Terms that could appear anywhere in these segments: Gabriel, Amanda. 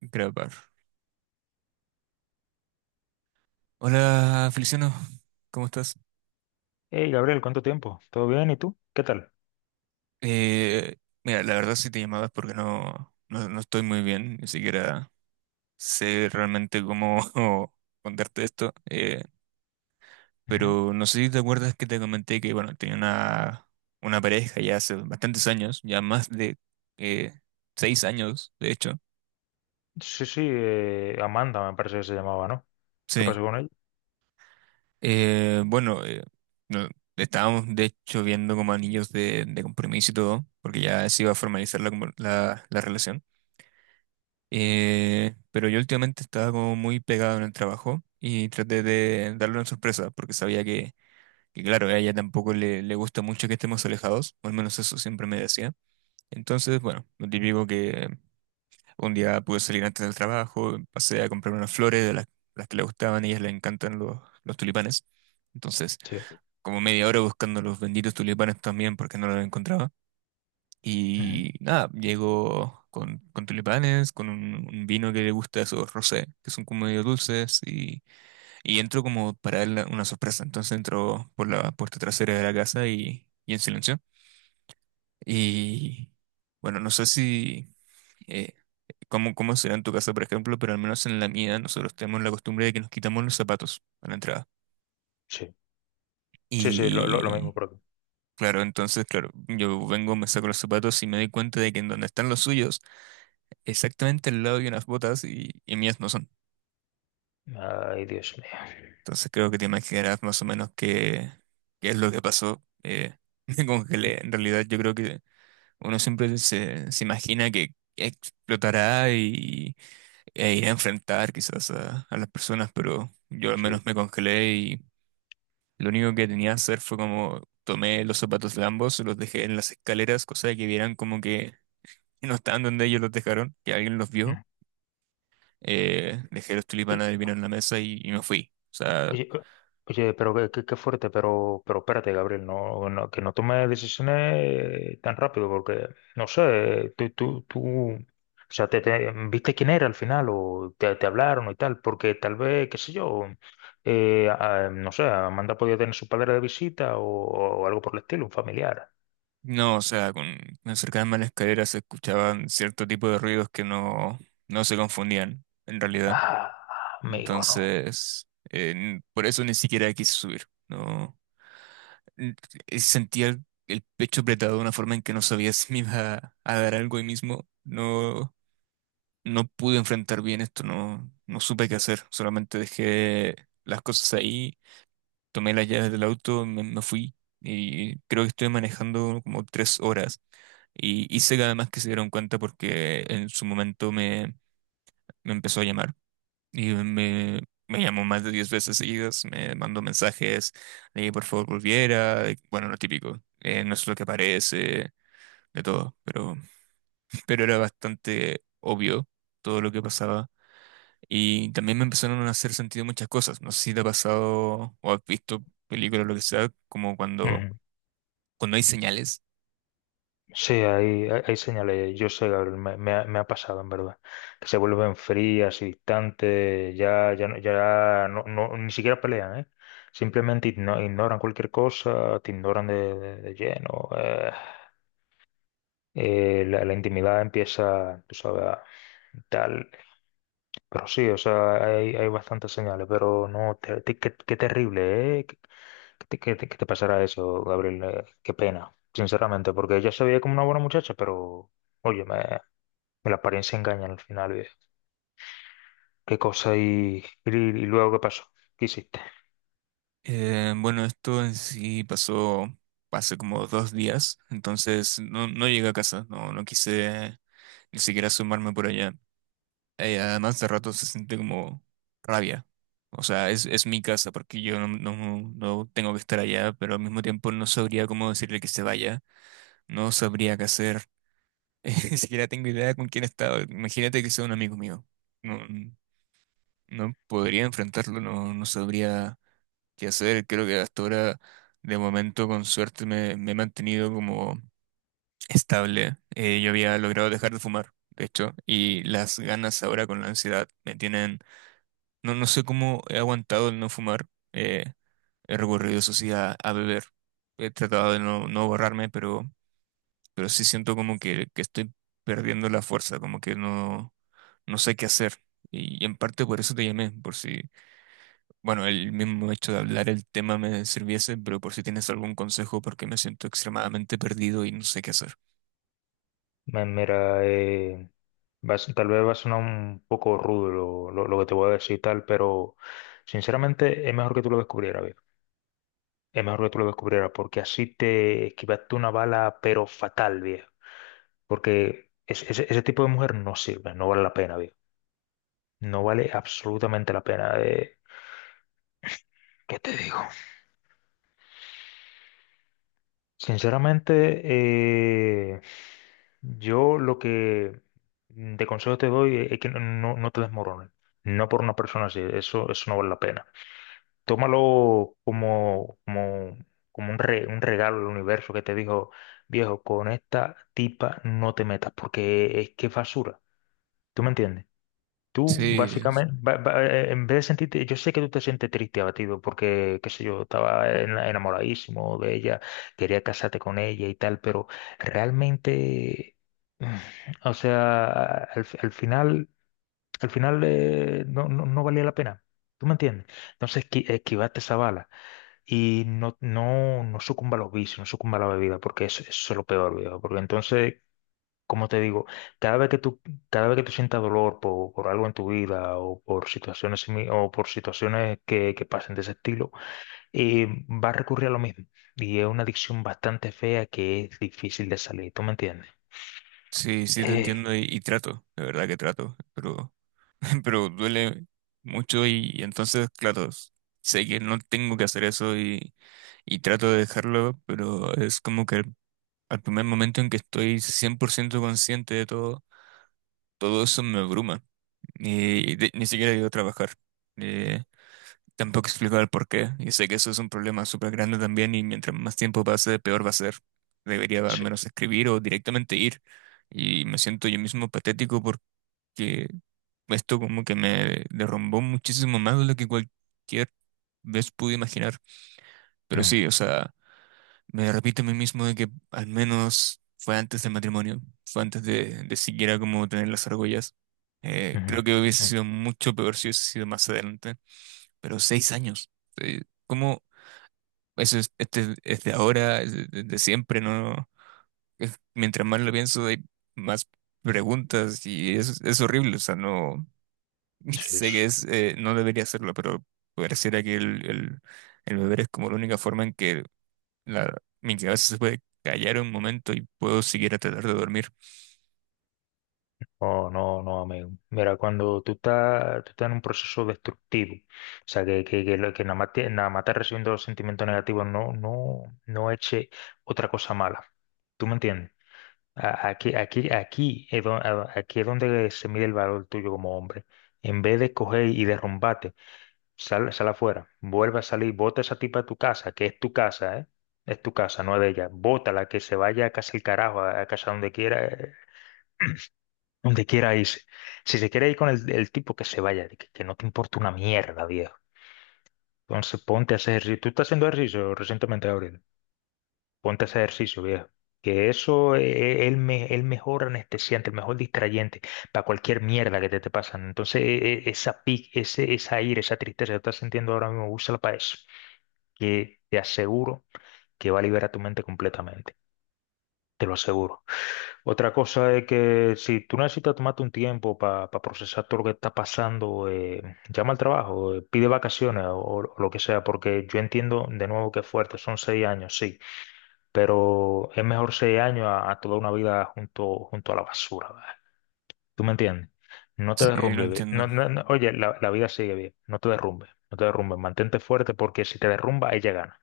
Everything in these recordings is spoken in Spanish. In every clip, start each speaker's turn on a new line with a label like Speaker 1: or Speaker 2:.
Speaker 1: Grabar. Hola, Feliciano, ¿cómo estás?
Speaker 2: Hey, Gabriel, ¿cuánto tiempo? ¿Todo bien? ¿Y tú? ¿Qué tal?
Speaker 1: Eh, mira, la verdad sí te llamabas porque no estoy muy bien, ni siquiera sé realmente cómo contarte esto,
Speaker 2: Ujú.
Speaker 1: pero no sé si te acuerdas que te comenté que, bueno, una pareja ya hace bastantes años, ya más de eh, seis años, de hecho.
Speaker 2: Sí, sí, Amanda me parece que se llamaba, ¿no? ¿Qué
Speaker 1: Sí.
Speaker 2: pasó con ella?
Speaker 1: Eh, bueno, eh, no- Estábamos de hecho viendo como anillos de compromiso y todo, porque ya se iba a formalizar la, como- la la relación. Pero yo últimamente estaba como muy pegado en el trabajo y traté de darle una sorpresa porque sabía claro, a ella tampoco le gusta mucho que estemos alejados, o al menos eso siempre me decía. Entonces, bueno, lo típico que un día pude salir antes del trabajo, pasé a comprar unas flores de las que le gustaban, a ellas le encantan los tulipanes. Entonces,
Speaker 2: Sí.
Speaker 1: como media hora buscando los benditos tulipanes también porque no los encontraba.
Speaker 2: Ujú.
Speaker 1: Y nada, llegó con tulipanes, con un vino que le gusta, esos rosé, que son como medio dulces, y entró como para él una sorpresa. Entonces entró por la puerta trasera de la casa y en silencio. Y bueno, no sé si, eh, cómo, cómo será en tu casa, por ejemplo, pero al menos en la mía nosotros tenemos la costumbre de que nos quitamos los zapatos a la entrada.
Speaker 2: Sí, sí, sí, lo mismo
Speaker 1: Y
Speaker 2: por aquí.
Speaker 1: claro, entonces, claro, yo vengo, me saco los zapatos y me doy cuenta de que en donde están los suyos, exactamente al lado de unas botas y mías no son.
Speaker 2: Ay, Dios mío.
Speaker 1: Entonces creo que te imaginarás más o menos qué es lo que pasó. Me congelé. En realidad yo creo que uno siempre se imagina que explotará y, e irá a enfrentar quizás a las personas, pero yo al
Speaker 2: Sí.
Speaker 1: menos me congelé y lo único que tenía que hacer fue como tomé los zapatos de ambos, los dejé en las escaleras, cosa de que vieran como que no estaban donde ellos los dejaron, que alguien los vio. Dejé los
Speaker 2: Ujú.
Speaker 1: tulipanes del vino en la mesa y me fui. O sea,
Speaker 2: Oye, o- oye, pero qué fuerte, pero espérate, Gabriel, que no tome decisiones tan rápido, porque, no sé, tú, o sea, ¿viste quién era al final o te hablaron y tal? Porque tal vez, qué sé yo, no sé, Amanda podía tener su padre de visita o algo por el estilo, un familiar.
Speaker 1: no, o sea, me acercarme a la escalera se escuchaban cierto tipo de ruidos que no se confundían, en realidad.
Speaker 2: Ah, amigo,
Speaker 1: Entonces, por eso ni siquiera quise subir. No, N- sentía el pecho apretado de una forma en que no sabía si me iba a dar algo ahí mismo. No, no pude enfrentar bien esto, no, no supe qué hacer. Solamente dejé las cosas ahí, tomé las llaves del auto, me fui y creo que estuve manejando como 3 horas. Y hice que además que se dieron cuenta porque en su momento me empezó a llamar y me llamó más de 10 veces seguidas, me mandó mensajes de que por favor volviera, de- bueno, lo típico, no es lo que parece, de todo, pero, pero era bastante obvio todo lo que pasaba. Y también me empezaron a hacer sentido muchas cosas. No sé si te ha pasado o has visto películas o lo que sea, como cuando
Speaker 2: no.
Speaker 1: cuando hay señales.
Speaker 2: Sí, hay señales, yo sé, Gabriel, me ha pasado en verdad, que se vuelven frías y distantes, ni siquiera pelean, ¿eh? Simplemente ignoran cualquier cosa, te ignoran de lleno, la intimidad empieza, tú sabes, a- tal. Pero sí, o sea, hay bastantes señales, pero no, te- te- qué, qué terrible, ¿eh? ¿ qué te pasará eso, Gabriel? Qué pena, sinceramente, porque ella se veía como una buena muchacha, pero, oye, me la apariencia engaña al final, viejo. ¿Qué cosa y luego qué pasó? ¿Qué hiciste?
Speaker 1: Bueno, esto en sí pasó hace como 2 días, entonces no, no llegué a casa, no, no quise ni siquiera asomarme por allá. Además de rato se siente como rabia. O sea, es mi casa porque yo no tengo que estar allá, pero al mismo tiempo no sabría cómo decirle que se vaya, no sabría qué hacer, ni siquiera tengo idea con quién estaba. Imagínate que sea un amigo mío. No, no podría enfrentarlo, no, no sabría que hacer. Creo que hasta ahora, de momento, con suerte, me he mantenido como estable. Yo había logrado dejar de fumar, de hecho, y las ganas ahora con la ansiedad me tienen... No, no sé cómo he aguantado el no fumar. eh, he recurrido, eso sí, a beber. He tratado de no, no borrarme, pero sí siento como que estoy perdiendo la fuerza, como que no, no sé qué hacer. Y en parte por eso te llamé, por si... Bueno, el mismo hecho de hablar el tema me sirviese, pero por si tienes algún consejo, porque me siento extremadamente perdido y no sé qué hacer.
Speaker 2: Mira, tal vez va a sonar un poco rudo lo que te voy a decir y tal, pero sinceramente es mejor que tú lo descubrieras. Es mejor que tú lo descubrieras, porque así te esquivaste una bala, pero fatal, viejo. Porque ese tipo de mujer no sirve, no vale la pena, viejo. No vale absolutamente la pena. Eh, ¿qué te digo? Sinceramente, yo lo que de consejo te doy es que no te desmorones. No por una persona así, eso no vale la pena. Tómalo como, como, como un regalo del universo que te dijo, viejo, con esta tipa no te metas, porque es que es basura. ¿Tú me entiendes? Tú
Speaker 1: Sí,
Speaker 2: básicamente, en vez de sentirte, yo sé que tú te sientes triste, abatido, porque, qué sé yo, estaba enamoradísimo de ella, quería casarte con ella y tal, pero realmente, mm, o sea, al final, al final, no valía la pena. ¿Tú me entiendes? Entonces, esquivaste esa bala y no sucumba a los vicios, no sucumba a la bebida, porque eso es lo peor, viejo. Porque entonces, como te digo, cada vez que tú, cada vez que tú sientas dolor por algo en tu vida o por situaciones, o por situaciones que pasen de ese estilo, va a recurrir a lo mismo. Y es una adicción bastante fea que es difícil de salir, ¿tú me entiendes?
Speaker 1: sí, sí te
Speaker 2: Eh,
Speaker 1: entiendo y trato, de verdad que trato, pero, pero duele mucho y entonces, claro, sé que no tengo que hacer eso y trato de dejarlo, pero es como que al primer momento en que estoy 100% consciente de todo, todo eso me abruma. Y de- ni siquiera llego a trabajar. Eh, Tampoco explico el por qué, y sé que eso es un problema súper grande también, y mientras más tiempo pase, peor va a ser. Debería al
Speaker 2: sí.
Speaker 1: menos escribir o directamente ir, y me siento yo mismo patético porque esto como que me derrumbó muchísimo más de lo que cualquier vez pude imaginar. Pero
Speaker 2: Ujú,
Speaker 1: sí, o sea, me repito a mí mismo de que al menos fue antes del matrimonio, fue antes de siquiera como tener las argollas.
Speaker 2: ujú,
Speaker 1: Creo que hubiese
Speaker 2: ujú.
Speaker 1: sido mucho peor si hubiese sido más adelante, pero 6 años. eh, ¿Cómo? Eso es, este, es de ahora, es de siempre, ¿no? Es- mientras más lo pienso, hay más preguntas y es horrible. O sea, no
Speaker 2: Sí,
Speaker 1: sé que
Speaker 2: sí.
Speaker 1: es, no debería hacerlo, pero pareciera que el beber es como la única forma en que la, mi cabeza se puede callar un momento y puedo seguir a tratar de dormir.
Speaker 2: Oh, no, no, amigo. Mira, cuando tú estás en un proceso destructivo, o sea, que nada más te, nada más estás recibiendo los sentimientos negativos, no eche otra cosa mala. ¿Tú me entiendes? Aquí, aquí, aquí es donde se mide el valor tuyo como hombre. En vez de coger y derrumbarte, sal, sal afuera, vuelve a salir, bota a esa tipa de tu casa, que es tu casa, ¿eh? Es tu casa, no es de ella. Bótala, que se vaya a casa el carajo, a casa donde quiera irse. Si se quiere ir con el tipo, que se vaya, que no te importa una mierda, viejo. Entonces ponte a hacer ejercicio. Tú estás haciendo ejercicio recientemente, Gabriel. Ponte a hacer ejercicio, viejo. Que eso es el mejor anestesiante, el mejor distrayente para cualquier mierda que te pasan. Entonces, esa ira, esa tristeza que estás sintiendo ahora mismo, úsala para eso. Que te aseguro que va a liberar tu mente completamente. Te lo aseguro. Otra cosa es que si tú necesitas tomarte un tiempo para procesar todo lo que está pasando, llama al trabajo, pide vacaciones o lo que sea, porque yo entiendo de nuevo que es fuerte, son 6 años, sí, pero es mejor 6 años a toda una vida junto, junto a la basura, ¿verdad? ¿Tú me entiendes? No te
Speaker 1: Sí, lo
Speaker 2: derrumbes, ve-
Speaker 1: entiendo.
Speaker 2: no, no, no, oye, la vida sigue bien, no te derrumbes, no te derrumbes, mantente fuerte porque si te derrumba, ella gana,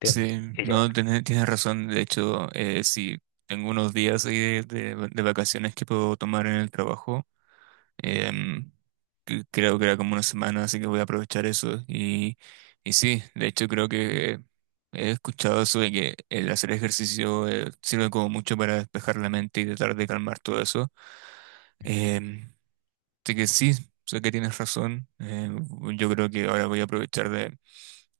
Speaker 2: ¿entiendes?
Speaker 1: Sí,
Speaker 2: Ella
Speaker 1: no, tienes, tienes razón. De hecho, sí, tengo unos días ahí de vacaciones que puedo tomar en el trabajo. Em, creo que era como una semana, así que voy a aprovechar eso. Y sí, de hecho creo que he escuchado eso de que el hacer ejercicio sirve como mucho para despejar la mente y tratar de calmar todo eso. Em, así que sí, sé que tienes razón. Yo creo que ahora voy a aprovechar de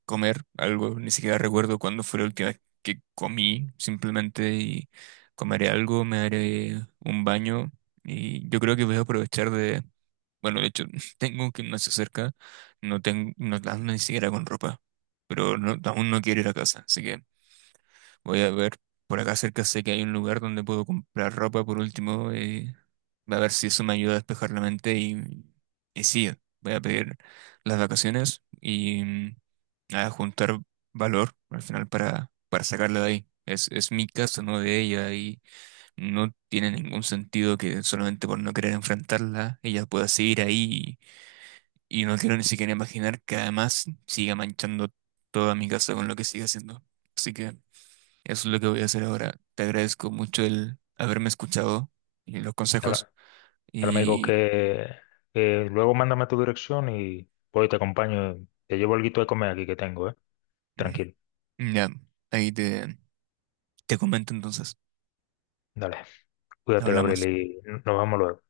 Speaker 1: comer algo. Ni siquiera recuerdo cuándo fue la última vez que comí, simplemente y comeré algo, me daré un baño. Y yo creo que voy a aprovechar, bueno, de hecho, tengo que no se acerca, no tengo, no ando ni siquiera con ropa, pero no- aún no quiero ir a casa, así que voy a ver, por acá cerca sé que hay un lugar donde puedo comprar ropa por último, a ver si eso me ayuda a despejar la mente y sí, voy a pedir las vacaciones y mm, a juntar valor al final para sacarla de ahí. Es mi casa, no de ella, y no tiene ningún sentido que solamente por no querer enfrentarla, ella pueda seguir ahí y no quiero ni siquiera imaginar que además siga manchando toda mi casa con lo que siga haciendo. Así que eso es lo que voy a hacer ahora. Te agradezco mucho el haberme escuchado y los consejos.
Speaker 2: gana. Pero me dijo
Speaker 1: Y
Speaker 2: que luego mándame tu dirección y voy y te acompaño. Te llevo algo de comer aquí que tengo, ¿eh? Tranquilo.
Speaker 1: mm, ya, ahí te comento entonces.
Speaker 2: Dale. Cuídate, Gabriel,
Speaker 1: Hablamos.
Speaker 2: y nos vamos luego.